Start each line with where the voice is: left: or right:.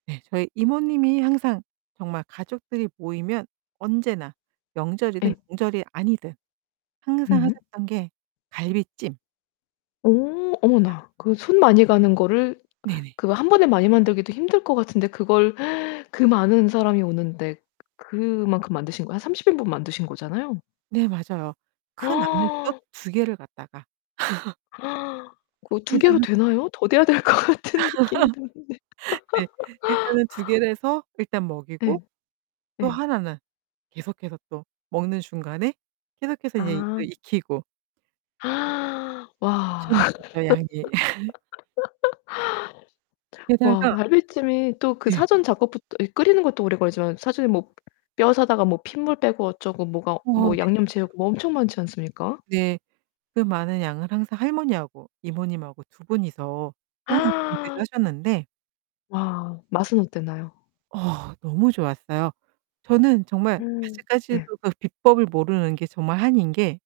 right: 네, 저희 이모님이 항상 정말 가족들이 모이면 언제나 명절이든
left: 예.
right: 명절이 아니든 항상
left: 음.
right: 하셨던 게 갈비찜.
left: 어 어머나. 그 손 많이 가는 거를
right: 네네.
left: 그거 한 번에 많이 만들기도 힘들 것 같은데 그걸 그 많은 사람이 오는데 그만큼 만드신 거예요. 한 30 인분 만드신 거잖아요.
right: 네, 맞아요. 큰 압력솥 2 개를 갖다가.
left: 고 2
right: 항상
left: 개로
right: 하셔서
left: 되나요? 더 돼야 될 것 같은 느낌이 드는데.
right: 네. 일단은 2 개를 해서 일단 먹이고.
left: 예.
right: 또
left: 예.
right: 하나는 계속해서 또 먹는 중간에 계속해서 이제 이거
left: 아.
right: 익히고
left: 와.
right: 엄청났었죠 양이.
left: 와,
right: 게다가
left: 갈비찜이 또 그
right: 네.
left: 사전 작업부터 이 끓이는 것도 오래 걸리지만 사전에 뭐 뼈 사다가 뭐 핏물 빼고 어쩌고 뭐가
right: 어 네 맞아요.
left: 뭐 양념 재우고 뭐 엄청 많지 않습니까?
right: 네. 그 많은 양을 항상 할머니하고 이모님하고 두 분이서 항상 준비를 하셨는데
left: 와, 맛은 어땠나요?
right: 어 너무 좋았어요. 저는 정말
left: 음 네.
right: 아직까지도 그 비법을 모르는 게 정말 한인 게